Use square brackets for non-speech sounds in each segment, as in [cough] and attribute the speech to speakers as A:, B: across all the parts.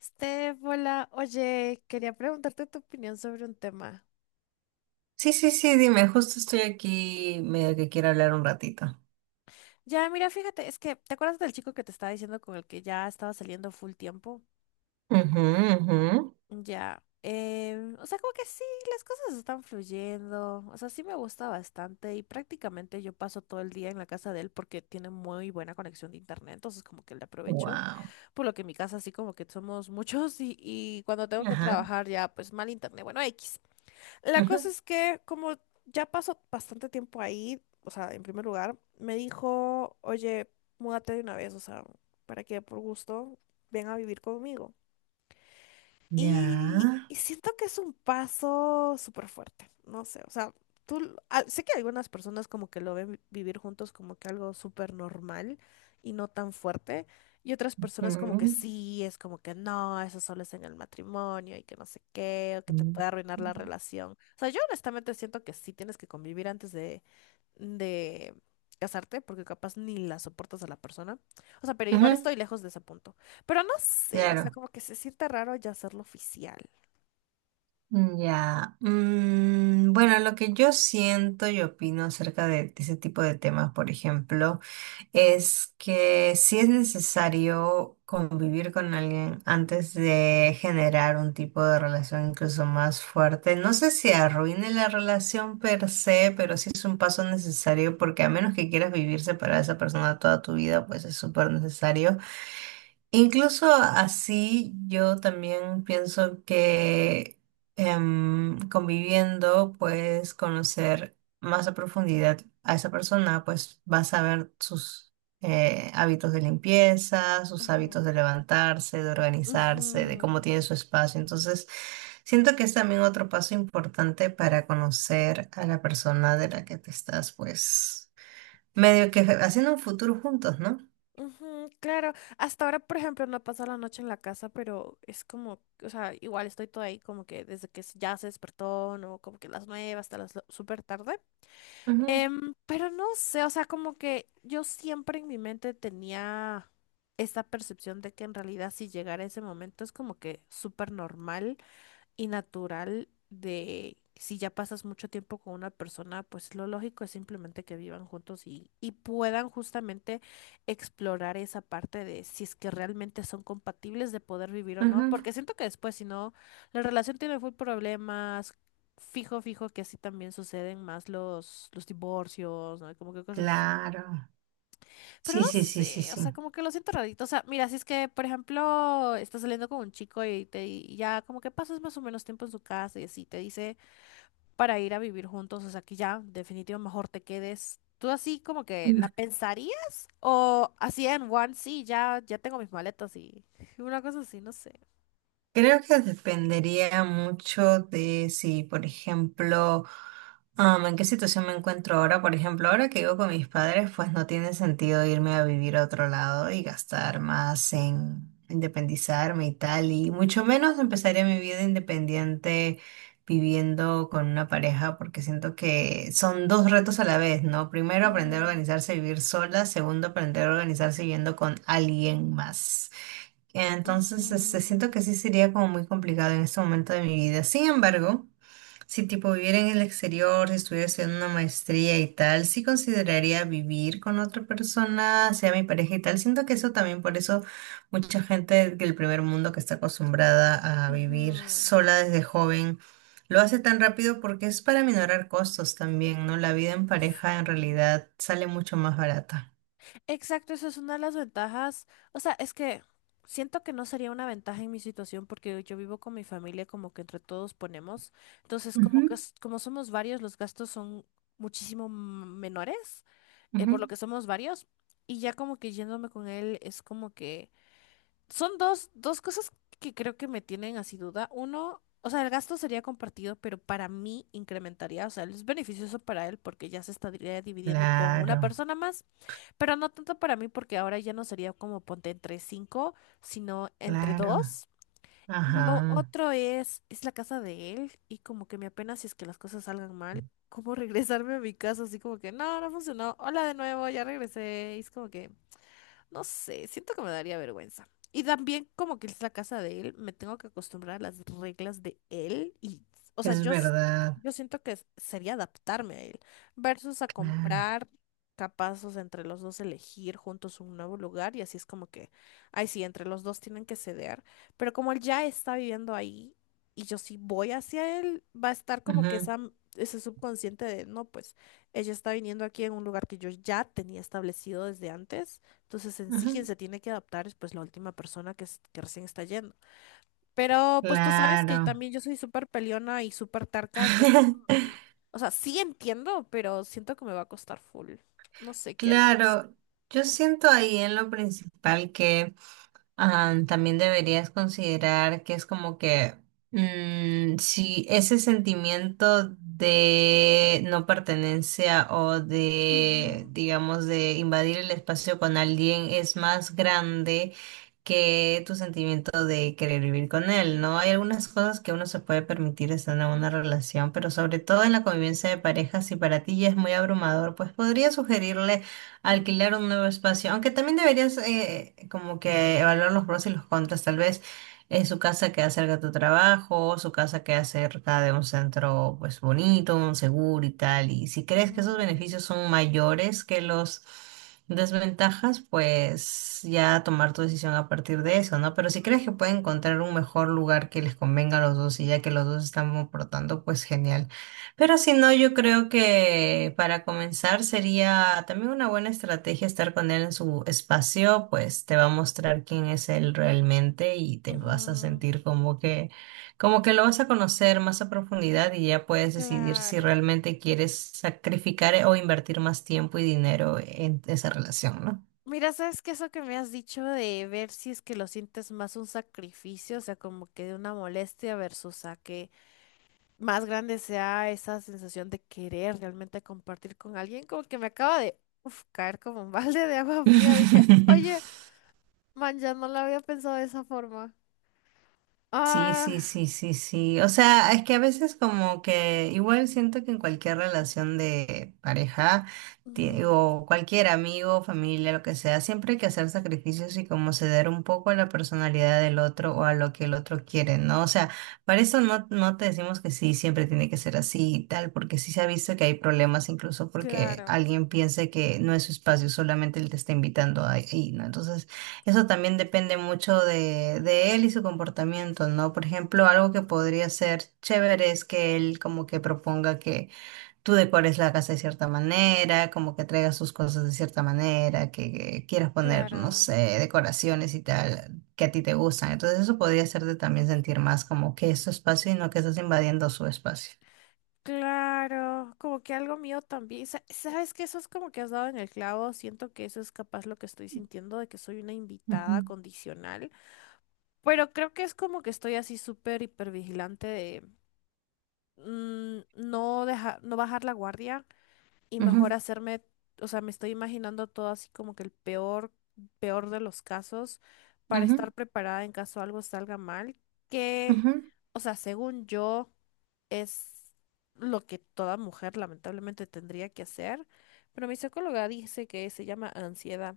A: Steph, hola. Oye, quería preguntarte tu opinión sobre un tema.
B: Sí, sí, sí, dime, justo estoy aquí medio que quiero hablar un ratito.
A: Ya, mira, fíjate, es que, ¿te acuerdas del chico que te estaba diciendo con el que ya estaba saliendo full tiempo?
B: Ujú, ujú.
A: Ya, o sea, como que sí, las cosas están fluyendo. O sea, sí me gusta bastante y prácticamente yo paso todo el día en la casa de él porque tiene muy buena conexión de internet, entonces como que le aprovecho,
B: Wow.
A: por lo que en mi casa así como que somos [laughs] muchos y cuando tengo que
B: Ajá.
A: trabajar ya, pues mal internet, bueno, X. La
B: Ujú.
A: cosa es que como ya pasó bastante tiempo ahí. O sea, en primer lugar, me dijo, oye, múdate de una vez, o sea, ¿para qué? Por gusto, ven a vivir conmigo. Y
B: Ya.
A: siento que es un paso súper fuerte, no sé. O sea, sé que algunas personas como que lo ven vivir juntos como que algo súper normal y no tan fuerte, y otras personas como que
B: Ujú,
A: sí, es como que no, eso solo es en el matrimonio y que no sé qué, o que te
B: ujú.
A: puede arruinar la relación. O sea, yo honestamente siento que sí tienes que convivir antes de casarte, porque capaz ni la soportas a la persona. O sea, pero igual
B: Ujú.
A: estoy lejos de ese punto. Pero no sé, o sea,
B: Claro.
A: como que se siente raro ya hacerlo oficial.
B: Ya. Mm, bueno, lo que yo siento y opino acerca de ese tipo de temas, por ejemplo, es que sí es necesario convivir con alguien antes de generar un tipo de relación incluso más fuerte. No sé si arruine la relación per se, pero sí es un paso necesario porque a menos que quieras vivir separada de esa persona toda tu vida, pues es súper necesario. Incluso así, yo también pienso que conviviendo puedes conocer más a profundidad a esa persona, pues vas a ver sus hábitos de limpieza, sus
A: Ujú,
B: hábitos de levantarse, de organizarse, de
A: ujú,
B: cómo tiene su espacio. Entonces, siento que es también otro paso importante para conocer a la persona de la que te estás, pues, medio que haciendo un futuro juntos, ¿no?
A: ujú, claro, hasta ahora, por ejemplo, no he pasado la noche en la casa, pero es como, o sea, igual estoy toda ahí como que desde que ya se despertó, no, como que las nueve hasta las súper tarde.
B: Ujú,
A: Pero no sé, o sea, como que yo siempre en mi mente tenía esta percepción de que en realidad si llegara ese momento es como que súper normal y natural de si ya pasas mucho tiempo con una persona, pues lo lógico es simplemente que vivan juntos y puedan justamente explorar esa parte de si es que realmente son compatibles de poder vivir o no,
B: ujú.
A: porque siento que después, si no, la relación tiene full problemas. Fijo, fijo que así también suceden más los divorcios, ¿no? Como que cosas así.
B: Claro.
A: Pero no
B: Sí, sí, sí, sí,
A: sé, o
B: sí.
A: sea, como que lo siento rarito. O sea, mira, si es que, por ejemplo, estás saliendo con un chico y te y ya como que pasas más o menos tiempo en su casa y así te dice para ir a vivir juntos, o sea, que ya, definitivo, mejor te quedes. ¿Tú así como que la
B: Mm.
A: pensarías? ¿O así en one, sí, ya, ya tengo mis maletas y [laughs] una cosa así? No sé.
B: Creo que dependería mucho de si, por ejemplo, en qué situación me encuentro ahora. Por ejemplo, ahora que vivo con mis padres, pues no tiene sentido irme a vivir a otro lado y gastar más en independizarme y tal. Y mucho menos empezaría mi vida independiente viviendo con una pareja, porque siento que son dos retos a la vez, ¿no? Primero, aprender a
A: Mm,
B: organizarse y vivir sola. Segundo, aprender a organizarse viviendo con alguien más. Entonces, este, siento
A: ujú,
B: que sí sería como muy complicado en este momento de mi vida. Sin embargo, si tipo viviera en el exterior, si estuviera haciendo una maestría y tal, sí consideraría vivir con otra persona, sea mi pareja y tal. Siento que eso también, por eso mucha gente del primer mundo que está acostumbrada a vivir
A: ujú.
B: sola desde joven, lo hace tan rápido porque es para minorar costos también, ¿no? La vida en
A: Sí.
B: pareja en realidad sale mucho más barata.
A: Exacto, eso es una de las ventajas. O sea, es que siento que no sería una ventaja en mi situación porque yo vivo con mi familia, como que entre todos ponemos. Entonces,
B: Ujú,
A: como que como somos varios, los gastos son muchísimo menores, por lo
B: ujú.
A: que somos varios. Y ya como que yéndome con él es como que son dos cosas que creo que me tienen así duda. Uno, o sea, el gasto sería compartido, pero para mí incrementaría, o sea, es beneficioso para él porque ya se estaría dividiendo con una
B: Claro,
A: persona más. Pero no tanto para mí, porque ahora ya no sería como ponte entre cinco, sino entre
B: claro.
A: dos. Y lo
B: Ajá,
A: otro es la casa de él, y como que me apena si es que las cosas salgan mal, como [laughs] regresarme a mi casa, así como que no, no funcionó, hola de nuevo, ya regresé. Y es como que no sé, siento que me daría vergüenza. Y también como que es la casa de él, me tengo que acostumbrar a las reglas de él y, o sea,
B: es verdad,
A: yo siento que sería adaptarme a él versus a
B: claro.
A: comprar capazos entre los dos elegir juntos un nuevo lugar y así es como que, ay, sí, entre los dos tienen que ceder, pero como él ya está viviendo ahí y yo sí voy hacia él, va a estar como que
B: Ujú,
A: esa, ese subconsciente de, no, pues ella está viniendo aquí en un lugar que yo ya tenía establecido desde antes. Entonces, en sí, quien
B: ujú.
A: se tiene que adaptar es pues la última persona que, que recién está yendo. Pero pues tú sabes que
B: Claro.
A: también yo soy súper peleona y súper terca, entonces como que,
B: [laughs]
A: o sea, sí entiendo, pero siento que me va a costar full. No sé qué harías.
B: Claro, yo siento ahí en lo principal que también deberías considerar que es como que si ese sentimiento de no pertenencia o de,
A: Ujú,
B: digamos, de invadir el espacio con alguien es más grande que tu sentimiento de querer vivir con él, ¿no? Hay algunas cosas que uno se puede permitir estando en una relación, pero sobre todo en la convivencia de pareja, si para ti ya es muy abrumador, pues podría sugerirle
A: ujú,
B: alquilar un nuevo espacio, aunque también deberías como que evaluar los pros y los contras, tal vez su casa queda cerca de tu trabajo, su casa queda cerca de un centro pues bonito, un seguro y tal, y si crees que esos
A: ujú,
B: beneficios son mayores que los desventajas, pues ya tomar tu decisión a partir de eso, ¿no? Pero si crees que pueden encontrar un mejor lugar que les convenga a los dos y ya que los dos están aportando, pues genial. Pero si no, yo creo que para comenzar sería también una buena estrategia estar con él en su espacio, pues te va a mostrar quién es él realmente y te vas a
A: ujú,
B: sentir como que lo vas a conocer más a profundidad y ya puedes decidir si
A: claro.
B: realmente quieres sacrificar o invertir más tiempo y dinero en esa relación, ¿no?
A: Mira, ¿sabes qué? Eso que me has dicho de ver si es que lo sientes más un sacrificio, o sea, como que de una molestia versus a que más grande sea esa sensación de querer realmente compartir con alguien, como que me acaba de uf, caer como un balde de agua fría. Dije, oye,
B: [laughs]
A: man, ya no la había pensado de esa forma.
B: Sí, sí,
A: Ah,
B: sí, sí, sí. O sea, es que a veces como que igual siento que en cualquier relación de pareja
A: mm,
B: o cualquier amigo, familia, lo que sea, siempre hay que hacer sacrificios y como ceder un poco a la personalidad del otro o a lo que el otro quiere, ¿no? O sea, para eso no, no te decimos que sí, siempre tiene que ser así y tal, porque sí se ha visto que hay problemas incluso porque
A: claro,
B: alguien piense que no es su espacio, solamente él te está invitando ahí, ¿no? Entonces, eso también depende mucho de él y su comportamiento, ¿no? Por ejemplo, algo que podría ser chévere es que él como que proponga que tú decores la casa de cierta manera, como que traigas sus cosas de cierta manera, que quieras poner, no
A: claro,
B: sé, decoraciones y tal, que a ti te gustan. Entonces eso podría hacerte también sentir más como que es tu espacio y no que estás invadiendo su espacio.
A: claro, como que algo mío también. ¿Sabes que Eso es como que has dado en el clavo. Siento que eso es capaz lo que estoy sintiendo, de que soy una
B: Ujú,
A: invitada condicional. Pero creo que es como que estoy así súper hipervigilante de no dejar, no bajar la guardia y mejor
B: ujú,
A: hacerme, o sea, me estoy imaginando todo así como que el peor, peor de los casos para
B: ujú,
A: estar preparada en caso algo salga mal, que,
B: ujú,
A: o sea, según yo, es lo que toda mujer lamentablemente tendría que hacer, pero mi psicóloga dice que se llama ansiedad.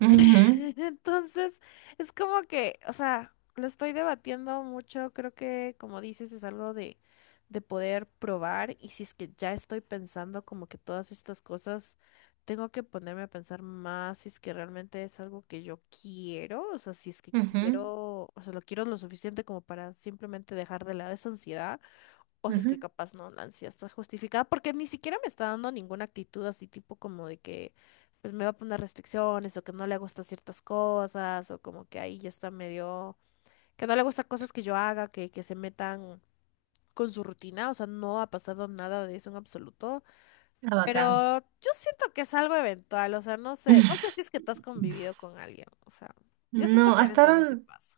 B: ujú,
A: [laughs] Entonces, es como que, o sea, lo estoy debatiendo mucho. Creo que como dices es algo de poder probar y si es que ya estoy pensando como que todas estas cosas, tengo que ponerme a pensar más si es que realmente es algo que yo quiero. O sea, si es que
B: ujú,
A: quiero, o sea, lo quiero lo suficiente como para simplemente dejar de lado esa ansiedad o si es que
B: ujú.
A: capaz no, la ansiedad está justificada, porque ni siquiera me está dando ninguna actitud así tipo como de que pues me va a poner restricciones o que no le gusta ciertas cosas o como que ahí ya está medio, que no le gusta cosas que yo haga, que se metan con su rutina. O sea, no ha pasado nada de eso en absoluto,
B: Ah, bacán.
A: pero yo siento que es algo eventual. O sea, no sé, no sé si es
B: [laughs]
A: que tú has convivido con alguien, o sea, yo siento
B: No,
A: que
B: hasta
A: eventualmente
B: ahora
A: pasa.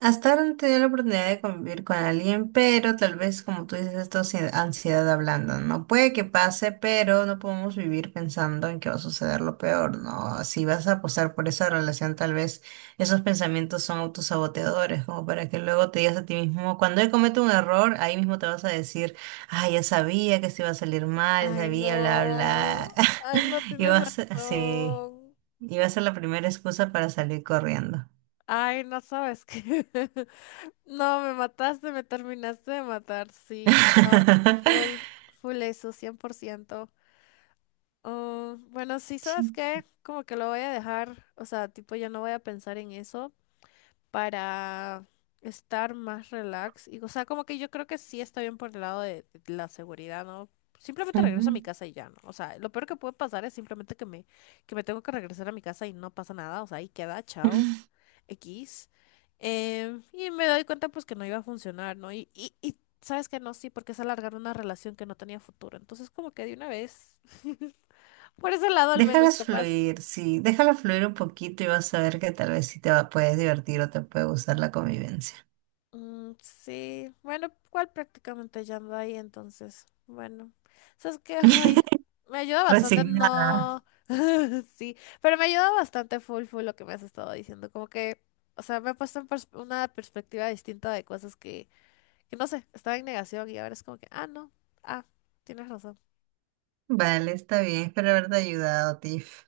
B: hasta ahora no he tenido la oportunidad de convivir con alguien, pero tal vez como tú dices, esto es ansiedad hablando, ¿no? Puede que pase, pero no podemos vivir pensando en que va a suceder lo peor, ¿no? Si vas a apostar por esa relación, tal vez esos pensamientos son autosaboteadores, como para que luego te digas a ti mismo, cuando él comete un error, ahí mismo te vas a decir, ah, ya sabía que se iba a salir mal, ya
A: Ay,
B: sabía, bla,
A: no,
B: bla.
A: ay,
B: [laughs]
A: no
B: Y
A: tienes
B: vas, sí,
A: razón.
B: y va a ser la primera excusa para salir corriendo.
A: Ay, no sabes qué. [laughs] No, me mataste, me terminaste de matar. Sí, no, full,
B: [laughs]
A: full eso, 100%. Ah, bueno, sí, ¿sabes
B: Sí.
A: qué? Como que lo voy a dejar, o sea, tipo, ya no voy a pensar en eso para estar más relax. Y, o sea, como que yo creo que sí está bien por el lado de la seguridad, ¿no? Simplemente regreso a
B: Ujú.
A: mi casa y ya, ¿no? O sea, lo peor que puede pasar es simplemente que que me tengo que regresar a mi casa y no pasa nada. O sea, ahí queda, chao,
B: [laughs]
A: X. Y me doy cuenta pues que no iba a funcionar, ¿no? Y sabes que no, sí, porque es alargar una relación que no tenía futuro. Entonces, como que de una vez, [laughs] por ese lado al menos,
B: Déjalas
A: capaz.
B: fluir, sí, déjala fluir un poquito y vas a ver que tal vez sí te va, puedes divertir o te puede gustar la convivencia.
A: Mm, sí, bueno, cual prácticamente ya ando ahí entonces. Bueno, sabes que hoy me ayuda bastante,
B: Resignada.
A: no, [laughs] sí, pero me ayuda bastante full full lo que me has estado diciendo, como que, o sea, me ha puesto en una perspectiva distinta de cosas que no sé, estaba en negación y ahora es como que, ah, no, ah, tienes razón.
B: Vale, está bien, espero haberte ayudado, Tiff.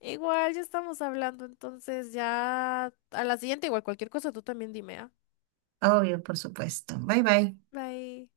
A: Igual ya estamos hablando, entonces ya a la siguiente, igual cualquier cosa tú también dime, ¿ah?
B: Obvio, por supuesto. Bye bye.
A: Bye.